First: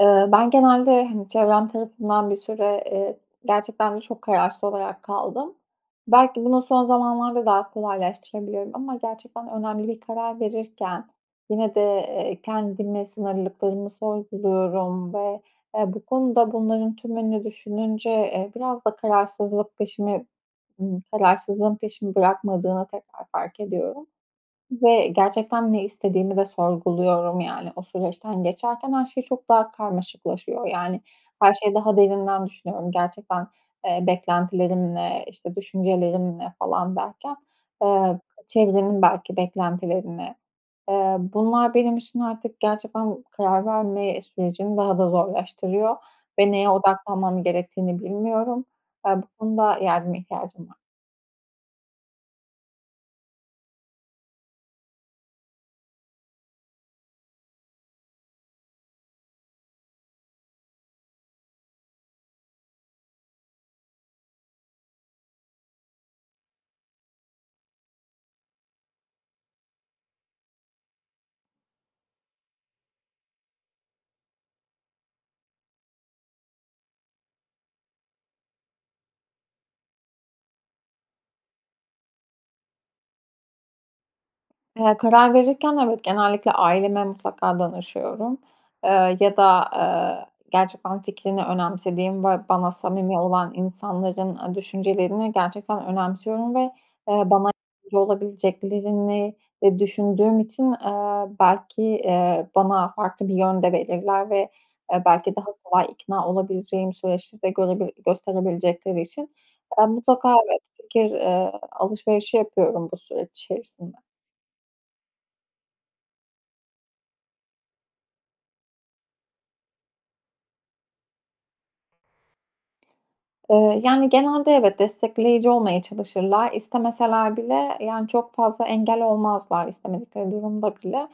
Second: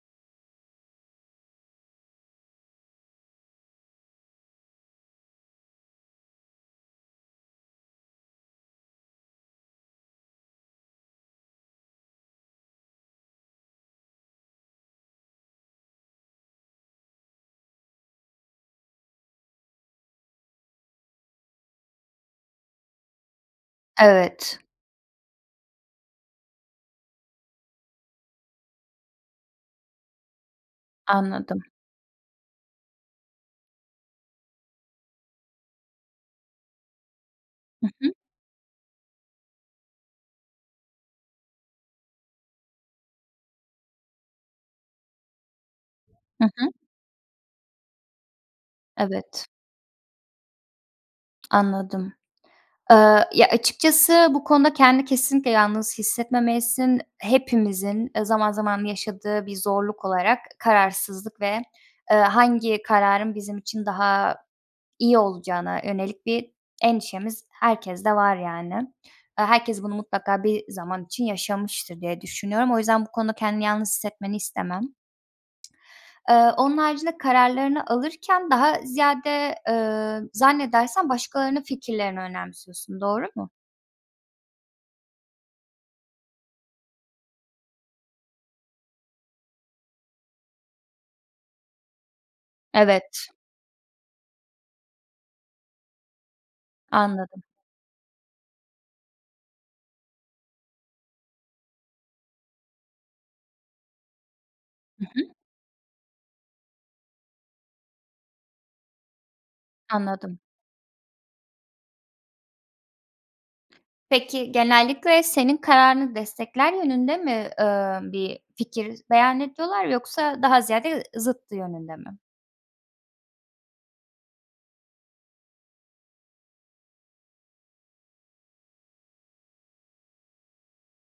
Iıı, ben genelde, hani, çevrem tarafından bir süre, eee, gerçekten de çok kararsız olarak kaldım. Belki bunu son zamanlarda daha kolaylaştırabiliyorum ama gerçekten önemli bir karar verirken yine de, eee, kendime sınırlılıklarımı sorguluyorum ve, eee, bu konuda bunların tümünü düşününce, eee, biraz da kararsızlık peşimi ımm, kararsızlığın peşimi bırakmadığını tekrar fark ediyorum Evet. ve gerçekten ne istediğimi de sorguluyorum. Yani o süreçten geçerken her şey çok daha karmaşıklaşıyor. Yani her Anladım. şeyi daha derinden düşünüyorum. Gerçekten, eee, "Beklentilerim ne?", işte, "Düşüncelerim ne?" falan derken, Hı hı. ııı çevrenin belki beklentileri ne, ııı, bunlar benim için artık gerçekten karar verme sürecini daha da zorlaştırıyor Hı ve hı. neye odaklanmam gerektiğini bilmiyorum. Eee, bu Evet. konuda yardıma ihtiyacım var. Anladım. Iıı, ya, açıkçası bu konuda kendini kesinlikle yalnız hissetmemelisin. Hepimizin, ııı, zaman zaman yaşadığı bir zorluk olarak kararsızlık ve, ııı, hangi kararın bizim için daha iyi olacağına yönelik bir endişemiz herkeste var yani. Iıı, herkes bunu mutlaka bir zaman için yaşamıştır diye düşünüyorum; o yüzden bu konuda kendini yalnız hissetmeni istemem. Iıı, onun haricinde, kararlarını alırken daha ziyade, ııı, zannedersem başkalarının fikirlerini önemsiyorsun, doğru mu? Eee, karar verirken, evet, genellikle aileme mutlaka danışıyorum. Eee, ya da, aaa, gerçekten fikrini önemsediğim ve bana samimi Evet. olan insanların, ııı, düşüncelerini gerçekten önemsiyorum ve, eee, Anladım. bana [unintelligible] olabileceklerini, eee, düşündüğüm için, eee, belki, eee, bana farklı bir yön de belirler ve, eee, Hı hı. belki daha kolay ikna olabileceğim süreçleri de görebil gösterebilecekleri için ben mutlaka, Anladım. evet, fikir, eee, alışverişi yapıyorum bu süreç içerisinde. Peki, genellikle senin kararını destekler yönünde mi, eee, bir fikir beyan ediyorlar yoksa daha ziyade ı zıttı yönünde mi? Iıı, yani, genelde, evet, destekleyici olmaya çalışırlar. İstemeseler bile, yani, çok fazla engel olmazlar istemedikleri durumda bile.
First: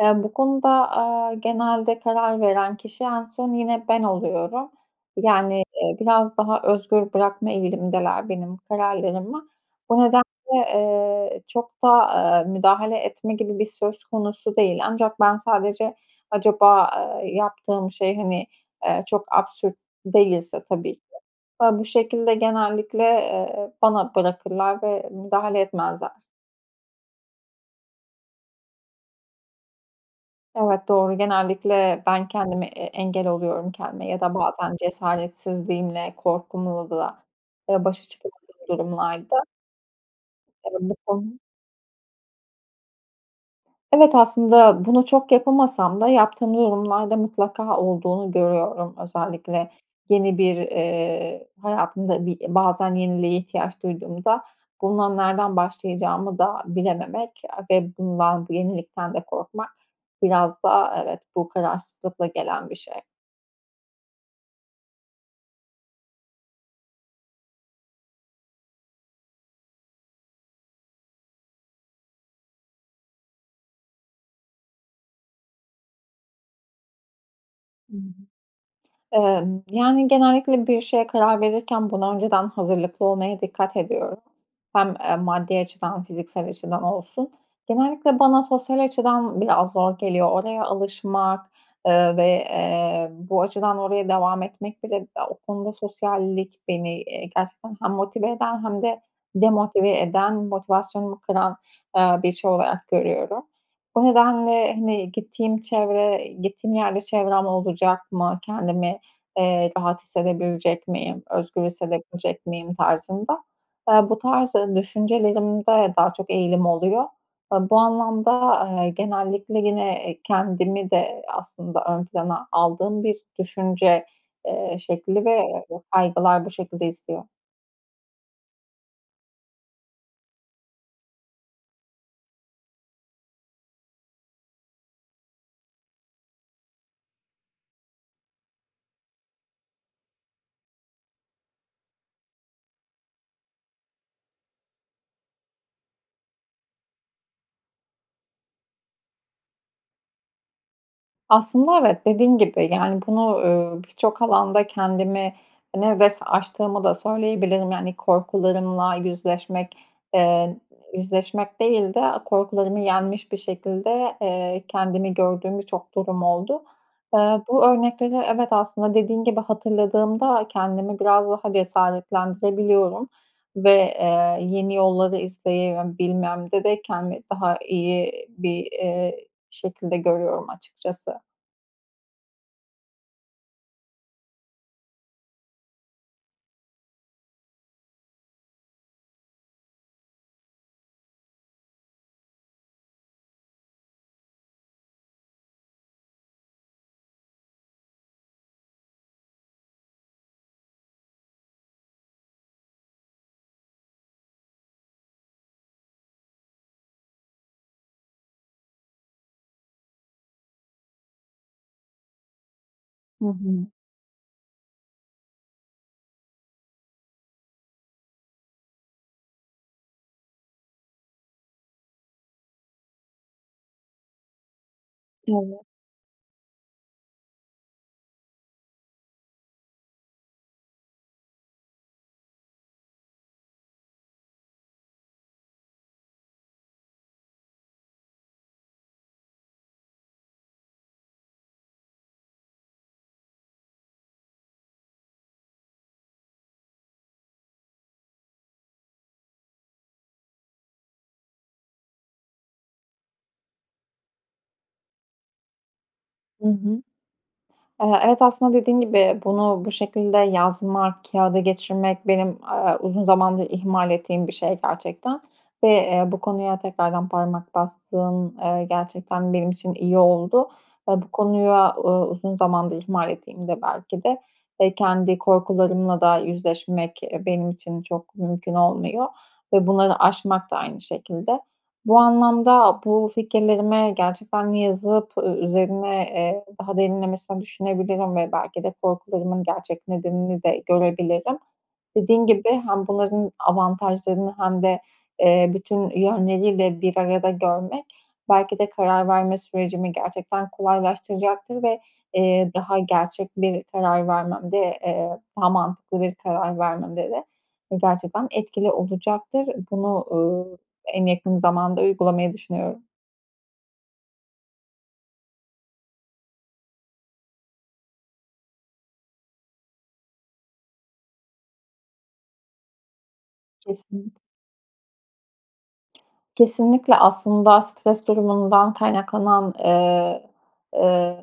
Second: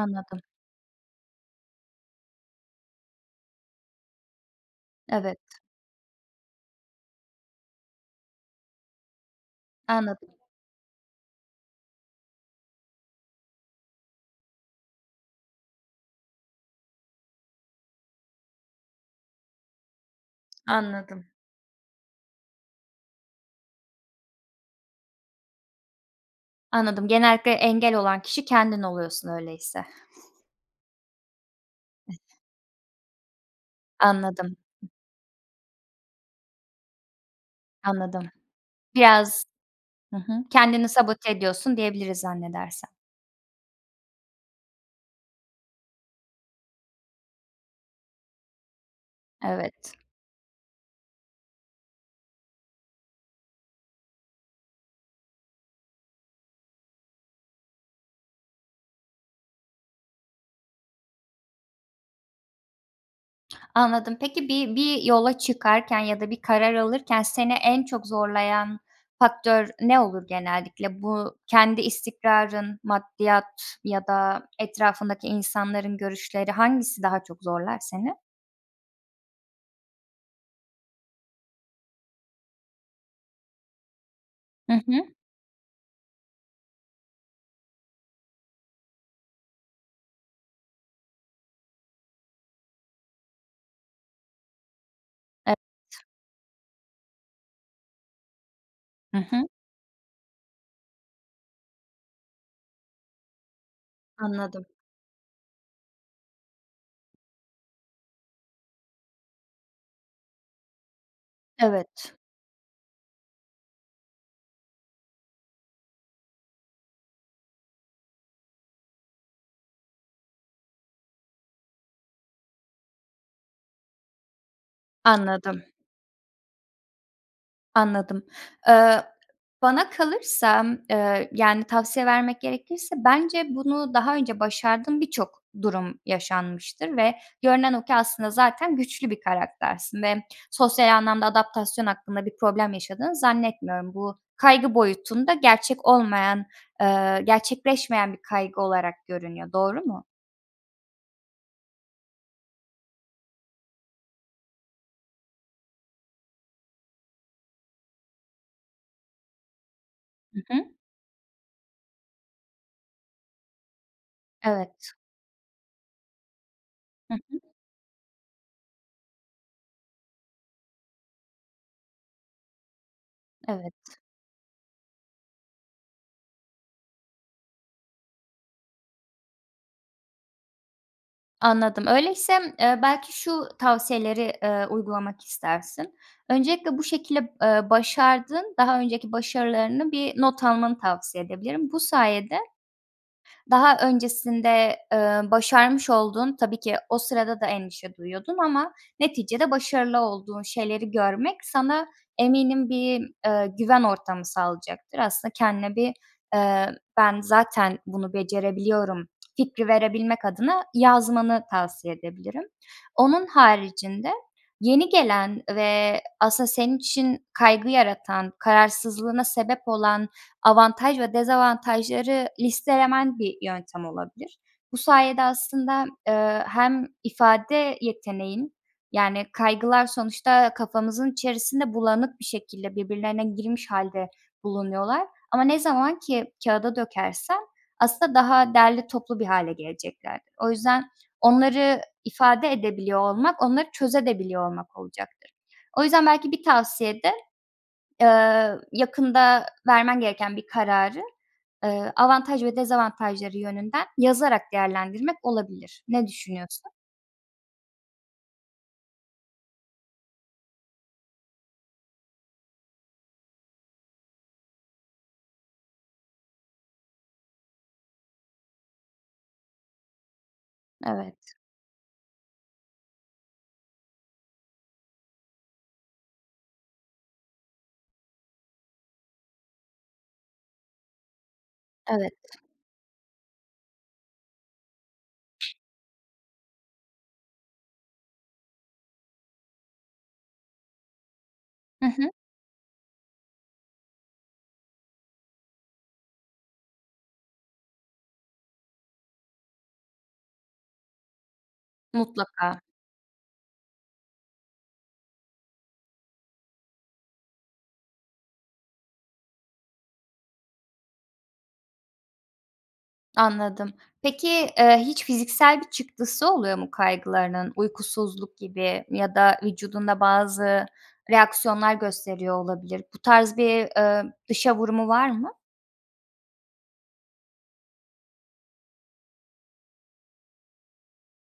Eee, bu konuda, aaa, genelde karar veren kişi en son yine ben oluyorum, Evet. yani, eee, biraz daha özgür bırakma eğilimindeler benim kararlarımı. Bu nedenle, Anladım. eee, çok da, aaa, müdahale etme gibi bir söz konusu değil. Ancak ben sadece acaba, eee, yaptığım şey, hani, eee, çok absürt değilse tabii ki. Anladım. Ha, bu şekilde genellikle, eee, bana bırakırlar ve müdahale etmezler. Anladım, genellikle engel olan kişi kendin oluyorsun, öyleyse. Evet, doğru. Genellikle ben kendime e engel oluyorum. Kendime ya da Anladım. bazen cesaretsizliğimle, korkumla da, eee, başa Anladım. çıkamadığım durumlarda Biraz Hı hı, kendini sabote [unintelligible] ediyorsun diyebiliriz, zannedersem. Evet, aslında bunu çok yapamasam da yaptığım durumlarda mutlaka olduğunu görüyorum. Özellikle Evet. yeni bir, eee, hayatımda bir bazen yeniliğe ihtiyaç duyduğumda bununla nereden başlayacağımı da bilememek a ve bundan, bu yenilikten de korkmak biraz da, evet, bu kararsızlıkla gelen bir şey. Anladım. Peki, bir bir yola çıkarken ya da bir karar alırken seni en çok zorlayan faktör ne olur genellikle? Bu kendi istikrarın, maddiyat ya da etrafındaki insanların görüşleri, hangisi daha çok zorlar seni? Emm, yani, genellikle bir şeye karar verirken buna önceden hazırlıklı olmaya dikkat ediyorum. Hı Hem, hı. eee, maddi açıdan, fiziksel açıdan olsun. Genellikle bana sosyal açıdan biraz zor geliyor. Oraya alışmak, eee, ve, eee, bu açıdan oraya devam etmek bile ya, o Evet. konuda sosyallik beni, eee, gerçekten hem motive eden hem de Hı hı. demotive eden, motivasyonumu kıran, aaa, bir şey olarak görüyorum. Bu Anladım. nedenle, hani, "Gittiğim çevre gittiğim yerde çevrem olacak mı? Kendimi, eee, rahat hissedebilecek miyim? Özgür Evet. hissedebilecek miyim?" tarzında, aaa, bu tarz düşüncelerimde daha çok eğilim oluyor. Eee, bu anlamda, aaa, genellikle yine, eee, kendimi de aslında ön plana aldığım bir düşünce, eee, şekli ve, Anladım. eee, kaygılar bu şekilde istiyor. Anladım. Iıı, bana kalırsa, ııı, yani, tavsiye vermek gerekirse bence bunu daha önce başardığın birçok durum yaşanmıştır ve görünen o ki aslında zaten güçlü bir karaktersin ve sosyal anlamda adaptasyon hakkında bir problem yaşadığını zannetmiyorum. Bu kaygı boyutunda gerçek olmayan, eee, gerçekleşmeyen bir kaygı olarak görünüyor. Doğru mu? Aslında evet, dediğin gibi, yani, bunu, ııı, birçok alanda kendimi ne ves aştığımı da söyleyebilirim. Yani, korkularımla yüzleşmek, Hı eee, hı. yüzleşmek değil de a korkularımı yenmiş bir şekilde, eee, Evet. kendimi gördüğüm birçok durum oldu. Hı hı. Eee, bu örnekleri evet, aslında dediğin gibi hatırladığımda kendimi biraz daha cesaretlendirebiliyorum ve, Evet. eee, yeni yolları izleyebilmemde de kendimi daha iyi bir, eee, şekilde görüyorum açıkçası. Anladım. Öyleyse, eee, belki şu tavsiyeleri, eee, uygulamak istersin. Öncelikle bu şekilde, ııı, başardığın daha önceki başarılarını bir not almanı tavsiye edebilirim. Bu sayede daha öncesinde, eee, başarmış olduğun -tabii ki o sırada da endişe duyuyordun ama neticede başarılı olduğun şeyleri görmek sana eminim bir, eee, güven ortamı sağlayacaktır. Aslında kendine bir, eee, "Ben, zaten bunu becerebiliyorum." fikri verebilmek adına yazmanı tavsiye edebilirim. Hı Onun hı. haricinde yeni gelen ve aslında senin için kaygı yaratan, kararsızlığına sebep olan avantaj ve dezavantajları listelemen bir yöntem olabilir. Bu sayede Evet. aslında, eee, hem ifade yeteneğin, yani, kaygılar sonuçta kafamızın içerisinde bulanık bir şekilde birbirlerine girmiş hâlde bulunuyorlar. Ama ne zaman ki kağıda dökersen aslında daha derli toplu bir hâle geleceklerdir. O yüzden onları ifade edebiliyor olmak, onları çözebiliyor da olmak olacaktır. O yüzden belki bir tavsiye de, aaa, yakında vermen gereken bir kararı, ııı, avantaj ve dezavantajları yönünden yazarak değerlendirmek olabilir. Ne Hı düşünüyorsun? hı. Eee, evet, aslında dediğin gibi bunu bu şekilde yazmak, kâğıda geçirmek benim, aaa, uzun zamandır ihmal ettiğim bir şey gerçekten ve, eee, bu konuya tekrardan parmak bastığın, eee, gerçekten benim için iyi oldu. Ve bu Evet. konuya, uuu, uzun zamandır ihmal ettiğimde belki de ve kendi korkularımla da yüzleşmek, eee, benim için çok mümkün olmuyor ve bunları aşmak da aynı şekilde. Bu Evet. anlamda bu fikirlerimi gerçekten de yazıp üzerine, eee, derinlemesine düşünebilirim ve belki de korkularımın gerçek nedenini de görebilirim. Hı hı. Dediğin gibi hem bunların avantajlarını hem de, eee, bütün yönleriyle bir arada görmek belki de karar verme sürecimi gerçekten kolaylaştıracaktır ve, eee, Mutlaka. daha gerçek bir karar vermemde, eee, daha mantıklı bir karar vermemde de gerçekten etkili olacaktır. Bunu, uuu, en yakın zamanda uygulamayı düşünüyorum. Anladım. Peki, ııı, hiç fiziksel bir çıktısı oluyor mu kaygılarının? Uykusuzluk gibi ya da vücudunda bazı reaksiyonlar gösteriyor olabilir. Bu tarz bir, ımm, Kesinlik dışa vurumu var mı? Kesinlikle, aslında stres durumundan kaynaklanan, ııı, ııı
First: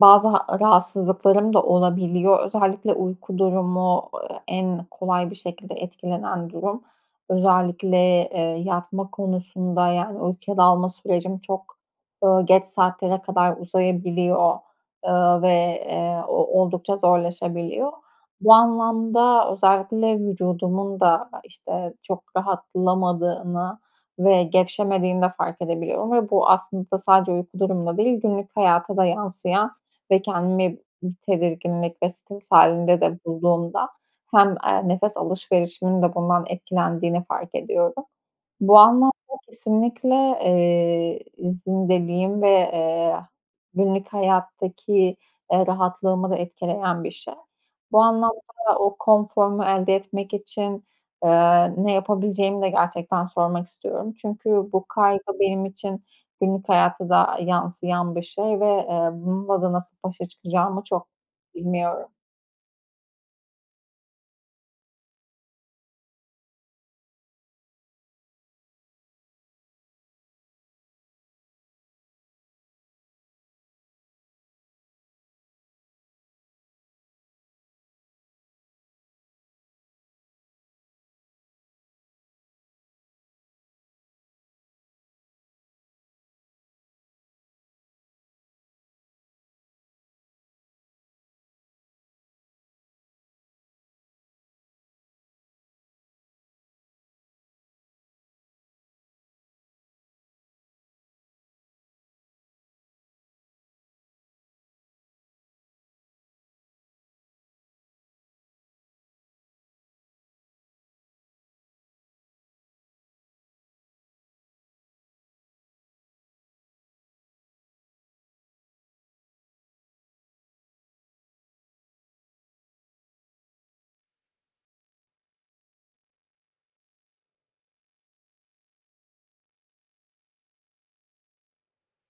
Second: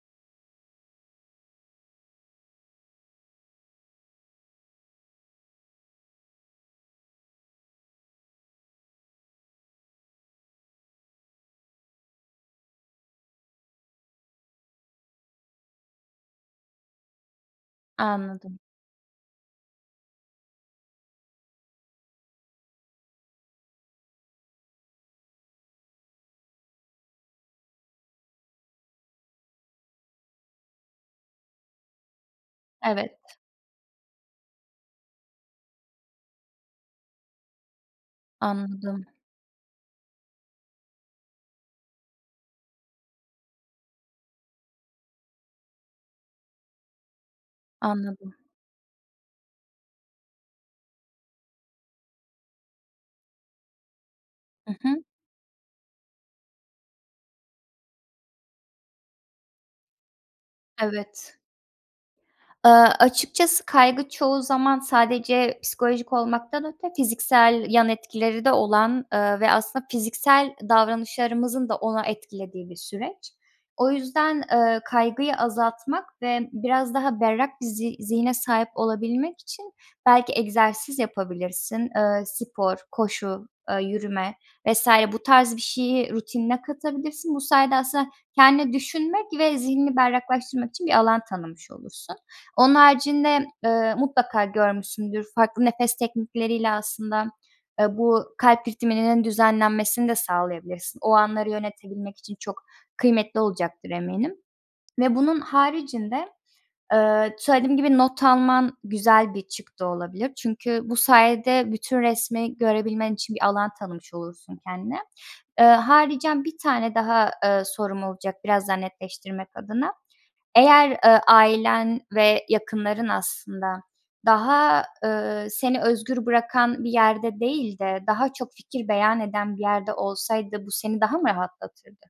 bazı ha rahatsızlıklarım da olabiliyor. Özellikle uyku durumu, ııı, en kolay bir şekilde etkilenen durum. Özellikle, eee, yatma konusunda yani uykuya dalma sürecim çok, ııı, geç saatlere kadar uzayabiliyor, ııı, ve, eee, o oldukça zorlaşabiliyor. Bu Anladım. anlamda özellikle vücudumun da, işte, çok rahatlamadığını ve gevşemediğini de fark edebiliyorum ve bu aslında sadece uyku durumunda değil, günlük hayata da yansıyan ve kendimi bir tedirginlik ve stres hâlinde de Evet. bulduğumda hem, eee, nefes alışverişimin de bundan etkilendiğini fark ediyorum. Bu Anladım. anlamda kesinlikle, eee, izin dediğim ve, eee, günlük hayattaki, ııı, rahatlığımı da etkileyen bir şey. Bu Anladım. anlamda o konforumu elde etmek için, ııı, ne yapabileceğimi de gerçekten sormak istiyorum. Çünkü Hı bu hı. kaygı benim için günlük hayata da, ııı, yansıyan bir şey ve, eee, bununla da nasıl başa çıkacağımı çok Evet. bilmiyorum. Iıı, açıkçası kaygı çoğu zaman sadece psikolojik olmaktan öte fiziksel yan etkileri de olan, ııı, ve aslında fiziksel davranışlarımızın da onu etkilediği bir süreç. O yüzden, ııı, kaygıyı azaltmak ve biraz daha berrak bir zi zihne sahip olabilmek için belki egzersiz yapabilirsin. Iıı, spor, koşu, ııı, yürüme vs. bu tarz bir şeyi rutinine katabilirsin. Bu sayede aslında kendine düşünmek ve zihni berraklaştırmak için bir alan tanımış olursun. Onun haricinde, ııı, mutlaka görmüşsündür, farklı nefes teknikleriyle aslında, ııı, bu kalp ritminin düzenlenmesini de sağlayabilirsin. O anları yönetebilmek için çok kıymetli olacaktır eminim ve bunun haricinde, ııı, söylediğim gibi not alman güzel bir çıktı olabilir. Çünkü bu sayede bütün resmi görebilmen için bir alan tanımış olursun kendine. Iıı, haricen bir tane daha, ııı, sorum olacak biraz daha netleştirmek adına. Eğer, ııı, ailen ve yakınların aslında daha, ııı, seni özgür bırakan bir yerde değil de daha çok fikir beyan eden bir yerde olsaydı bu seni daha mı rahatlatırdı?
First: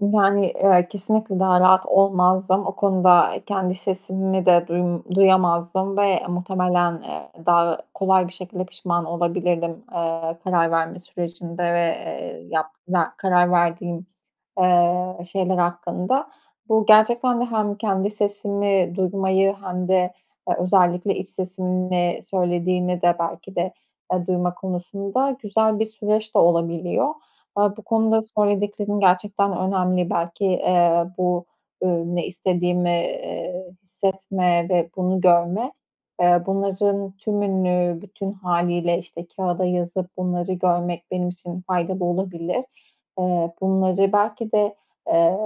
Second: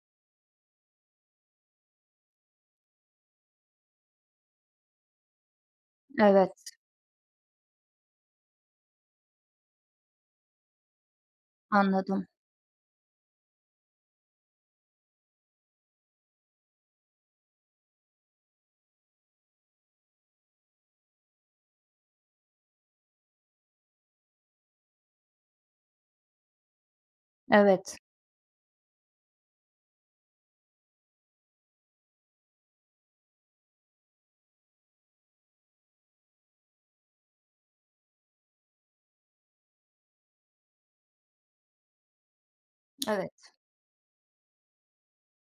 Yani, eee, kesinlikle daha rahat olmazdım. O konuda kendi sesimi de duy duyamazdım ve Evet. muhtemelen, eee, daha kolay bir şekilde pişman olabilirdim, eee, karar verme sürecinde ve, Anladım. eee, yap ya, karar verdiğim, eee, şeyler hakkında. Bu gerçekten de hem kendi sesimi duymayı hem de, eee, özellikle iç sesimin ne söylediğini de belki de, eee, duyma konusunda güzel bir süreç de olabiliyor. Aaa, bu Evet. konuda söylediklerin gerçekten önemli. Belki, eee, bu, ııı, ne istediğimi, eee, hissetme ve bunu görme, eee, bunların tümünü bütün hâliyle işte kâğıda yazıp bunları görmek benim için faydalı olabilir. Evet. Eee, bunları belki de, eee,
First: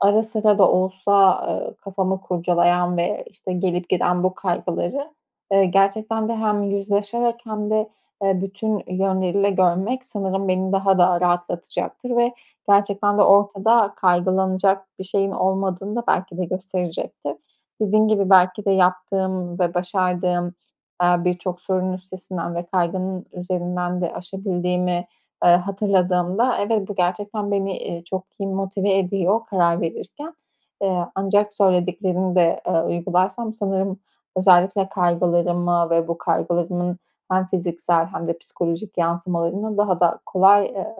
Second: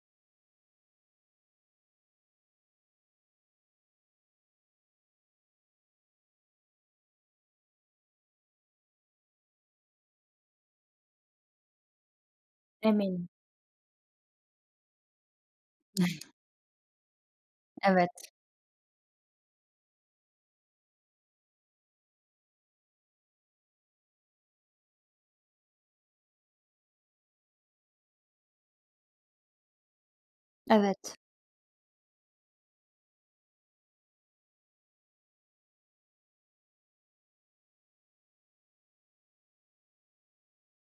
ara sıra da olsa, ııı, kafamı kurcalayan ve, işte, gelip giden bu kaygıları, eee, gerçekten de hem yüzleşerek hem de, eee, bütün yönleriyle görmek sanırım beni daha da rahatlatacaktır ve gerçekten de Eminim. ortada kaygılanacak bir şeyin olmadığını da belki de gösterecektir. Evet. Dediğin gibi belki de yaptığım ve başardığım, eee, birçok sorunun üstesinden ve kaygının üzerinden de aşabildiğimi, eee, hatırladığımda evet, bu gerçekten beni, iii, çok iyi motive ediyor karar verirken. Eee, Evet. ancak söylediklerini de, eee, uygularsam sanırım özellikle kaygılarımı ve bu kaygılarımın hem fiziksel hem de psikolojik yansımalarını daha da kolay, eee,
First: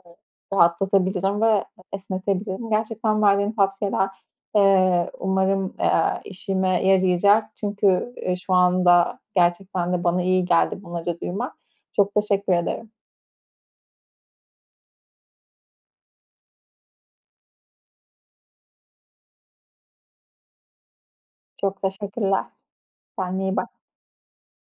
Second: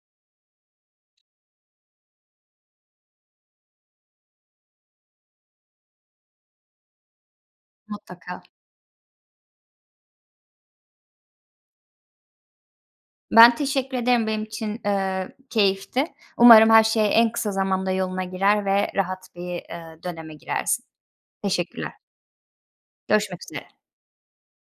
rahatlatabilirim ve esnetebilirim. Gerçekten verdiğin tavsiyeler, eee, umarım, eee, işime yarayacak. Çünkü, eee, Mutlaka. şu anda gerçekten de bana iyi geldi bunları duymak. Çok teşekkür ederim. Ben teşekkür ederim. Benim için, eee, keyifti. Umarım her şey en kısa zamanda yoluna girer ve rahat bir, eee, döneme girersin. Çok Teşekkürler. teşekkürler, Görüşmek kendine iyi üzere. bak.